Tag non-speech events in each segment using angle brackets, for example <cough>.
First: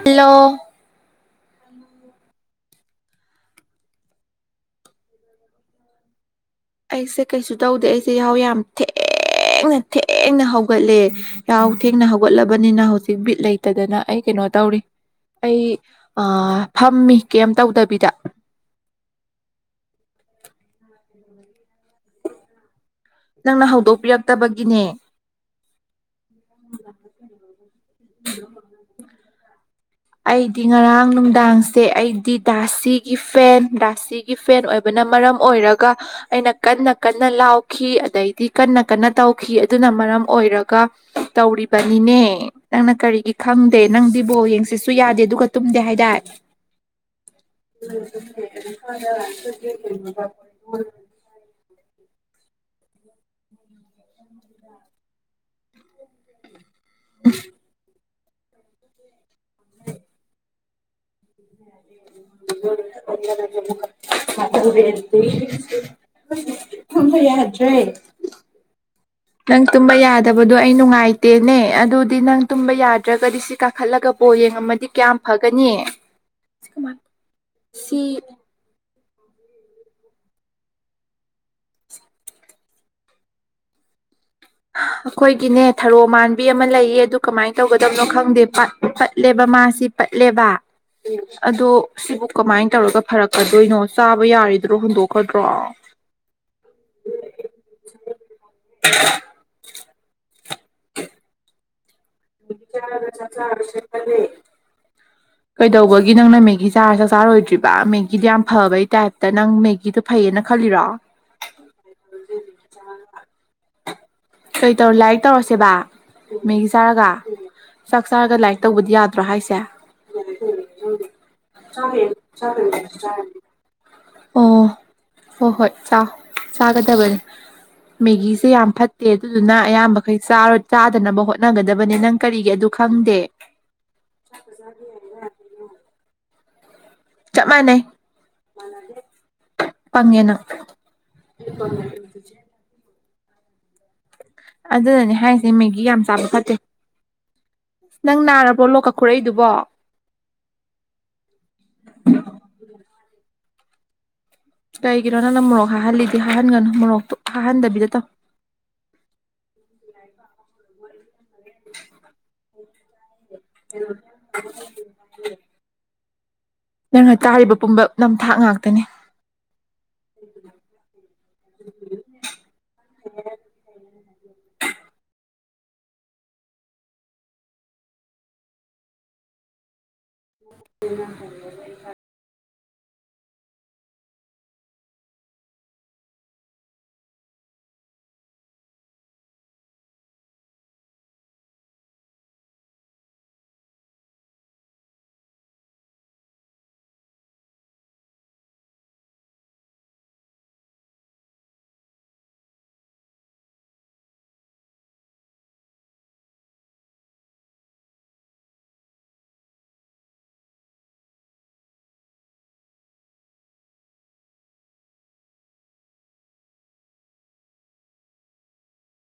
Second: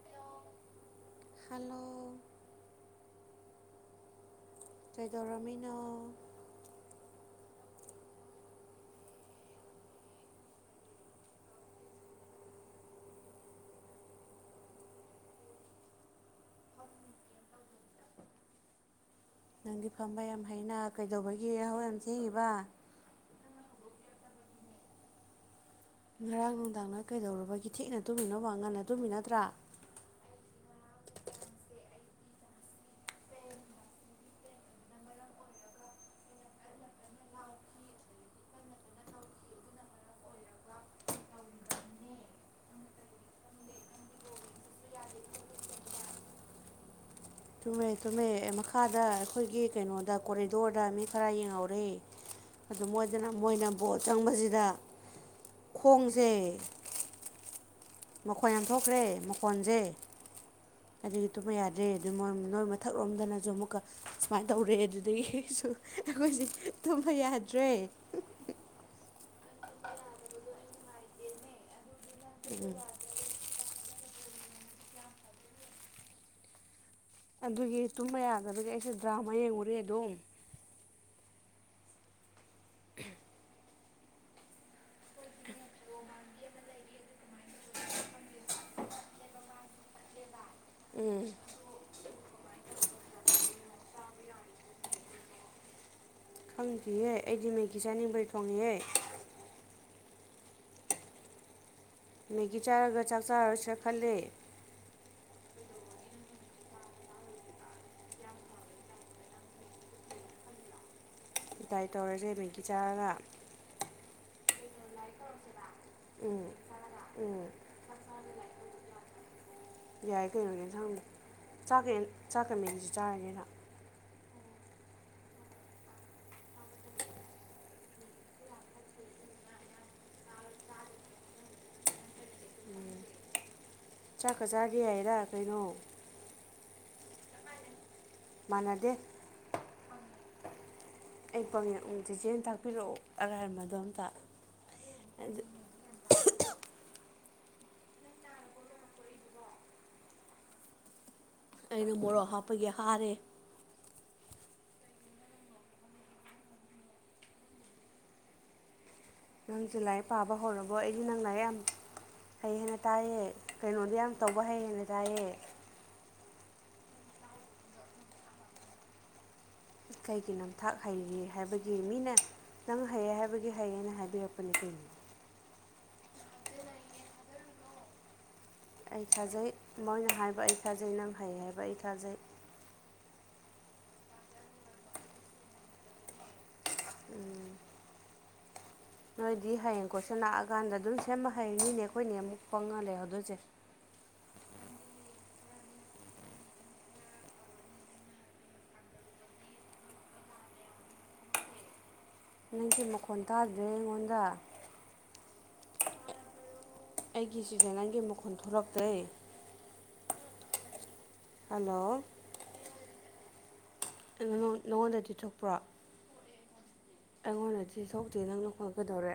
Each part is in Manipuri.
<inaudible> ꯈꯜꯂ‌ꯣ ꯀꯩꯗꯧꯔꯝꯃꯤꯅꯣ ꯑꯩꯁꯦ ꯀꯩꯁꯨ ꯇꯧꯗꯦ ꯑꯩꯁꯦ ꯏꯍꯥꯎ ꯌꯥꯝ ꯊꯦꯡꯅ-ꯊꯦꯡꯅ ꯍꯧꯒꯠꯂꯦ ꯍ ꯊꯦꯡꯅ ꯍꯧꯒꯠꯂꯕꯅꯤꯅ ꯍꯧꯖꯤꯛ ꯕꯤꯠ ꯂꯩꯇꯗꯅ ꯑꯩ ꯀꯩꯅꯣ ꯇꯧꯔꯤ ꯑꯩ ꯐꯝꯃꯤ ꯀꯦꯝ ꯇꯧꯗꯕꯤꯗ ꯅꯪꯗꯤ ꯐꯝꯕ ꯌꯥꯝ ꯍꯩꯅ ꯀꯩꯗꯧꯕꯒꯤ ꯌꯥꯍꯧ ꯌꯥꯝ ꯊ‌ꯦꯡꯏꯕ ꯅꯪꯅ ꯍꯧꯗꯣꯛꯄꯤꯔꯛꯇꯕꯒꯤꯅꯦ ꯉꯔꯥꯡ ꯅꯨꯡꯗꯥꯡꯅ ꯀꯩꯗꯧꯔꯨꯕꯒꯤ ꯊꯦꯡꯅ ꯇꯨꯝꯃꯤꯅꯣꯕ ꯉꯟꯅ ꯇꯨꯝꯃꯤ ꯅꯠꯇ꯭ꯔꯥ ꯑꯩꯗꯤ ꯉꯔꯥꯡ ꯅꯨꯡꯗꯥꯡꯁꯦ ꯑꯩꯗꯤ ꯗꯥꯁꯤꯒꯤ ꯐꯦꯟ ꯗꯥꯁꯤ ꯒꯤ ꯐꯦꯟ ꯑꯣꯏꯕꯅ ꯃꯔꯝ ꯑꯣꯏꯔꯒ ꯑꯩꯅ ꯀꯟꯅ-ꯀꯟꯅ ꯂꯥꯎꯈꯤ ꯑꯗꯩꯗꯤ ꯀꯟꯅ-ꯀꯟꯅ ꯇꯧꯈꯤ ꯑꯗꯨꯅ ꯃꯔꯝ ꯑꯣꯏꯔꯒ ꯇꯧꯔꯤꯕꯅꯤꯅꯦ ꯅꯪꯅ ꯀꯔꯤꯒꯤ ꯈꯪꯗꯦ ꯅꯪꯗꯤꯕꯣꯔ ꯌꯦꯡꯁ‌ꯦꯁꯨ ꯁꯨ ꯌꯥꯗꯦ ꯑꯗꯨꯒ ꯇꯨꯝꯗꯦ ꯍꯥꯏꯇꯥꯔꯦ ꯆꯨꯝꯃꯦ-ꯆꯨꯝꯃꯦ ꯃꯈꯥꯗ ꯑꯩꯈꯣꯏꯒꯤ ꯀꯩꯅꯣꯗ ꯀꯣꯔꯤꯗꯣꯔꯗ ꯃꯤ ꯈꯔ ꯌꯦꯡꯍꯧꯔꯏ ꯑꯗꯨ ꯃꯣꯏꯗꯅ ꯃꯣꯏꯅ ꯕꯣꯠ ꯆꯪꯕꯁꯤꯗ ꯈꯣꯡꯖ‌ꯦ <unintelligible> ꯃꯈꯣꯟ ꯌꯥꯝ ꯊꯣꯛꯈ꯭ꯔꯦ ꯃꯈꯣꯟꯖ‌ꯦ ꯑꯗꯨꯒꯤ ꯇꯨꯝꯕ ꯌꯥꯗꯦ ꯑꯗꯨꯣꯏ ꯅꯣꯏ ꯃꯊꯛꯔꯣꯝꯗꯅꯁꯨ ꯑꯃꯨꯛꯀ ꯁꯨꯃꯥꯏꯅ ꯇꯧꯔꯦ ꯑꯗꯨꯗꯒꯤꯁꯨ ꯑꯩꯈꯣꯏꯁꯦ ꯊꯨꯝꯕ ꯌꯥꯗ꯭ꯔꯦ ꯅꯪ ꯇꯨꯝꯕ ꯌꯥꯗꯕꯗꯣ ꯑꯩ ꯅꯨꯡꯉꯥꯏꯇꯦꯅꯦ ꯑꯗꯨꯗꯤ ꯅꯪ ꯇꯨꯝꯕ ꯌꯥꯗ꯭ꯔꯒꯗꯤ ꯁꯤ ꯀꯥꯈꯠꯂꯒ ꯑꯣ ꯌꯦꯡꯉꯝꯃꯗꯤ ꯀꯌꯥꯝ ꯐꯒꯅꯤ ꯑꯗꯨꯒꯤ ꯇꯨꯝꯕ ꯁꯤ ꯌꯥꯗꯕꯒꯤ ꯑꯩꯁꯦ ꯗ꯭ꯔꯥꯃ ꯌꯦꯡꯉꯨꯔꯦ ꯑꯗꯨꯝ ꯑꯈꯣꯏꯒꯤꯅꯦ ꯊꯔꯣ ꯃꯥꯟꯕꯤ ꯑꯃ ꯂꯩꯌꯦ ꯑꯗ‌ꯣ ꯀꯃꯥꯏꯅ ꯇꯧꯒꯗꯕꯅꯣ ꯈꯪꯗꯦꯠ ꯄꯠ-ꯄꯠꯂꯦꯕ ꯃꯥꯁꯤ ꯄꯠꯂꯦꯕ ꯑꯗꯣ ꯁꯤꯕꯨ ꯀꯃꯥꯏꯅ ꯇꯧꯔꯒ ꯐꯔꯛꯀꯗꯣꯏꯅꯣ ꯆꯥꯕ ꯌꯥꯔꯤꯗ꯭ꯔꯣ ꯍꯨꯟꯗꯣꯛꯈꯗ꯭ꯔꯣ ꯈꯪꯈꯤꯍꯦ ꯑꯩꯗꯤ ꯃꯤꯀꯤꯆꯥꯥꯅꯤꯡꯕꯩ ꯊꯣꯡꯉꯤꯍꯦ <unintelligible> <unintelligible> ꯃꯦꯒꯤ ꯆꯥꯔꯒ ꯆꯥꯛ ꯆꯥꯔꯔ‌ꯣꯏꯁꯤꯔ ꯈꯜꯂꯦ ꯀꯩꯗꯧꯕꯒꯤ ꯅꯪꯅ ꯃꯦꯒꯤ ꯆꯥꯔ ꯆꯥꯛ ꯆꯥꯔꯣꯏꯗ꯭ꯔꯤꯕ ꯃꯦꯒꯤꯗ‌ꯣ ꯌꯥꯝ ꯐꯕꯩ ꯇꯥꯏꯞꯇ ꯅꯪ ꯃꯦꯒꯤꯗ‌ꯣ ꯐꯩꯌꯦꯅ ꯈꯜꯂꯤꯔꯥ ꯗꯥꯏ ꯇꯧꯔꯖ‌ꯦ ꯃꯦꯒꯤ ꯆꯥꯔꯒ ꯀꯩ ꯇꯧꯔ ꯂꯥꯏꯔꯤꯛ ꯇꯧꯔꯁꯦꯕ ꯃꯦꯒꯤ ꯆꯥꯔꯒ ꯆꯥꯛ ꯆꯥꯔꯒ ꯂꯥꯏꯔꯤꯛ ꯇꯧꯕꯗꯤ ꯌꯥꯗ꯭ꯔꯣ ꯍꯥꯏꯁꯦ ꯌꯥꯏ ꯀꯩꯅꯣ ꯑ‌ꯦꯟꯁꯥꯡꯅꯤ ꯆꯥꯛꯀ <inaudible> ꯆꯥꯛꯀ ꯃꯦꯒꯤꯖ‌ꯦ ꯆꯥꯔꯒ‌ꯦ ꯑꯩꯅ ꯑꯣ ꯍꯣꯏ ꯍꯣꯏ ꯆꯥꯒꯗꯕꯅꯤ ꯃꯦꯒꯤꯁꯦ ꯌꯥꯝ ꯐꯠ ꯠꯇꯦ ꯑꯗꯨꯗꯨꯅ ꯑꯌꯥꯝꯕꯈꯩ ꯆꯥꯗꯅꯕ ꯍꯣꯠꯅꯒꯗꯕꯅꯦ ꯅꯪ ꯀꯔꯤꯒꯤ ꯑꯗꯨ ꯈꯪꯗꯦ ꯆꯥꯛꯀ ꯆꯥꯒꯦ ꯍꯥꯏꯔ ꯀꯩꯅꯣ ꯆꯞ ꯃꯥꯟꯅꯩ ꯃꯥꯟꯅꯗꯦ ꯄꯪꯉꯦꯅ ꯑꯩ ꯄꯪꯉ‌ꯦ ꯎꯝ ꯆꯤꯆ‌ꯦꯅ ꯇꯥꯛꯄꯤꯔꯛꯑꯣ ꯑꯔꯥꯏꯃꯗꯣ ꯑꯝꯇ ꯑꯗꯨꯅꯅꯦ ꯑꯗꯨ ꯍꯥꯏꯔꯤꯁꯦ ꯃꯦꯒꯤ ꯌꯥꯝ ꯆꯥꯕ ꯐꯠꯇꯦ ꯅꯪ ꯅꯥꯔꯕ꯭ꯔꯣ ꯂꯣꯛꯀ ꯈꯨꯔꯛꯏꯗꯨꯕꯣ ꯄꯥꯒꯤ ꯍꯥꯔꯦ ꯀꯩꯒꯤꯅꯣ ꯅꯪꯅ ꯃꯣꯔꯣꯛ ꯍꯥꯍꯜꯂꯤꯗꯤ ꯍꯥꯍꯟꯒꯅꯨ ꯃꯣꯔꯣꯛꯇꯣ ꯍꯥꯍꯟꯗꯕꯤꯗ ꯇꯧ ꯅꯪꯁꯦ ꯂꯥꯏꯔꯤꯛ ꯄꯥꯕ ꯍꯧꯔꯕꯣ ꯑꯩꯁꯦ ꯅꯪ ꯂꯥꯏꯔꯤꯛ ꯌꯥꯝ ꯐꯩ ꯍꯥꯏꯅ ꯇꯥꯏꯌꯦ ꯀꯩꯅꯣꯗꯤ ꯌꯥꯝ ꯇꯧꯕ ꯍꯩꯌꯦꯅ ꯇꯥꯏꯌꯦ ꯅꯪꯅ ꯇꯥꯔꯤꯕ ꯄꯨꯝꯕ ꯅꯝꯊꯥꯛ ꯉꯥꯛꯇꯅꯤ ꯀꯩꯒꯤ ꯅꯝꯊꯥꯛ ꯍꯩꯔꯤꯅꯤ ꯍꯥꯏꯕꯒꯤ ꯃꯤꯅ ꯅꯪ ꯍꯩꯌꯦ ꯍꯥꯏꯕꯒꯤ ꯍꯩꯌꯦꯅ ꯍꯥꯏꯕꯤꯔꯛꯄꯅꯤ ꯀꯩꯅꯣ ꯑꯩ ꯊꯥꯖꯩ ꯃꯣꯏꯅ ꯍꯥꯏꯕ ꯑꯩ ꯊꯥꯖꯩ ꯅꯪ ꯍꯩ ꯍꯥꯏꯕ ꯑꯩ ꯊꯥꯖꯩ ꯎꯝ ꯅꯣꯏꯗꯤ ꯍꯌꯦꯡ ꯀꯣꯏꯁꯟ ꯂꯥꯛꯑꯀꯥꯟꯗ ꯑꯗꯨꯝ ꯁꯦꯝꯕ ꯍꯩꯅꯤꯅꯦ ꯑꯩꯈꯣꯏꯅꯦ ꯑꯃꯨꯛ ꯄ‌ꯪꯉꯒ ꯂꯩꯍꯧ ꯗ‌ꯣꯏꯁ‌ꯦ ꯅꯪꯁꯦ ꯃꯈꯣꯟ ꯇꯥꯗ꯭ꯔꯦ ꯑꯩꯉꯣꯟꯗ ꯑꯩꯒꯤ ꯆꯖꯅꯥꯟꯒꯤ ꯃꯈꯣꯟ ꯊꯣꯛꯂꯛꯇ꯭ꯔꯦ ꯍꯜꯂꯣ <inaudible> ꯅꯉ‌ꯣꯟ-ꯅꯉꯣꯟꯗꯗꯤ ꯊꯣꯛꯄ꯭ꯔꯣ ꯑꯩꯉꯣꯟꯗꯗꯤ ꯁꯣꯛꯇꯦ ꯅꯪ ꯅꯈ‌ꯣꯟꯀꯩꯗꯧꯔꯦ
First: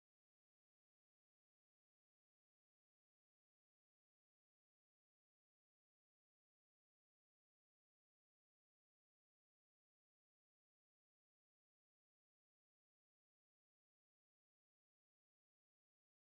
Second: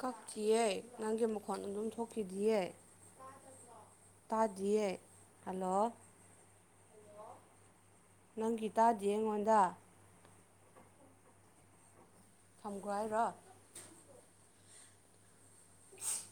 ꯀꯛꯇꯤꯌꯦ ꯅꯪꯒꯤ ꯃꯈꯣꯟ ꯑꯗꯨꯝ ꯊꯣꯛꯈꯤꯗꯤꯌꯦ ꯇꯥꯗꯤꯌꯦ ꯍꯜꯂꯣ ꯍꯜꯂ‌ꯣ ꯅꯪꯒꯤ ꯇꯥꯗꯤꯌ‌ꯦ ꯑꯩꯉꯣꯟꯗ ꯊꯝꯒꯔꯣ ꯍꯥꯏꯔ‌ꯣ <unintelligible>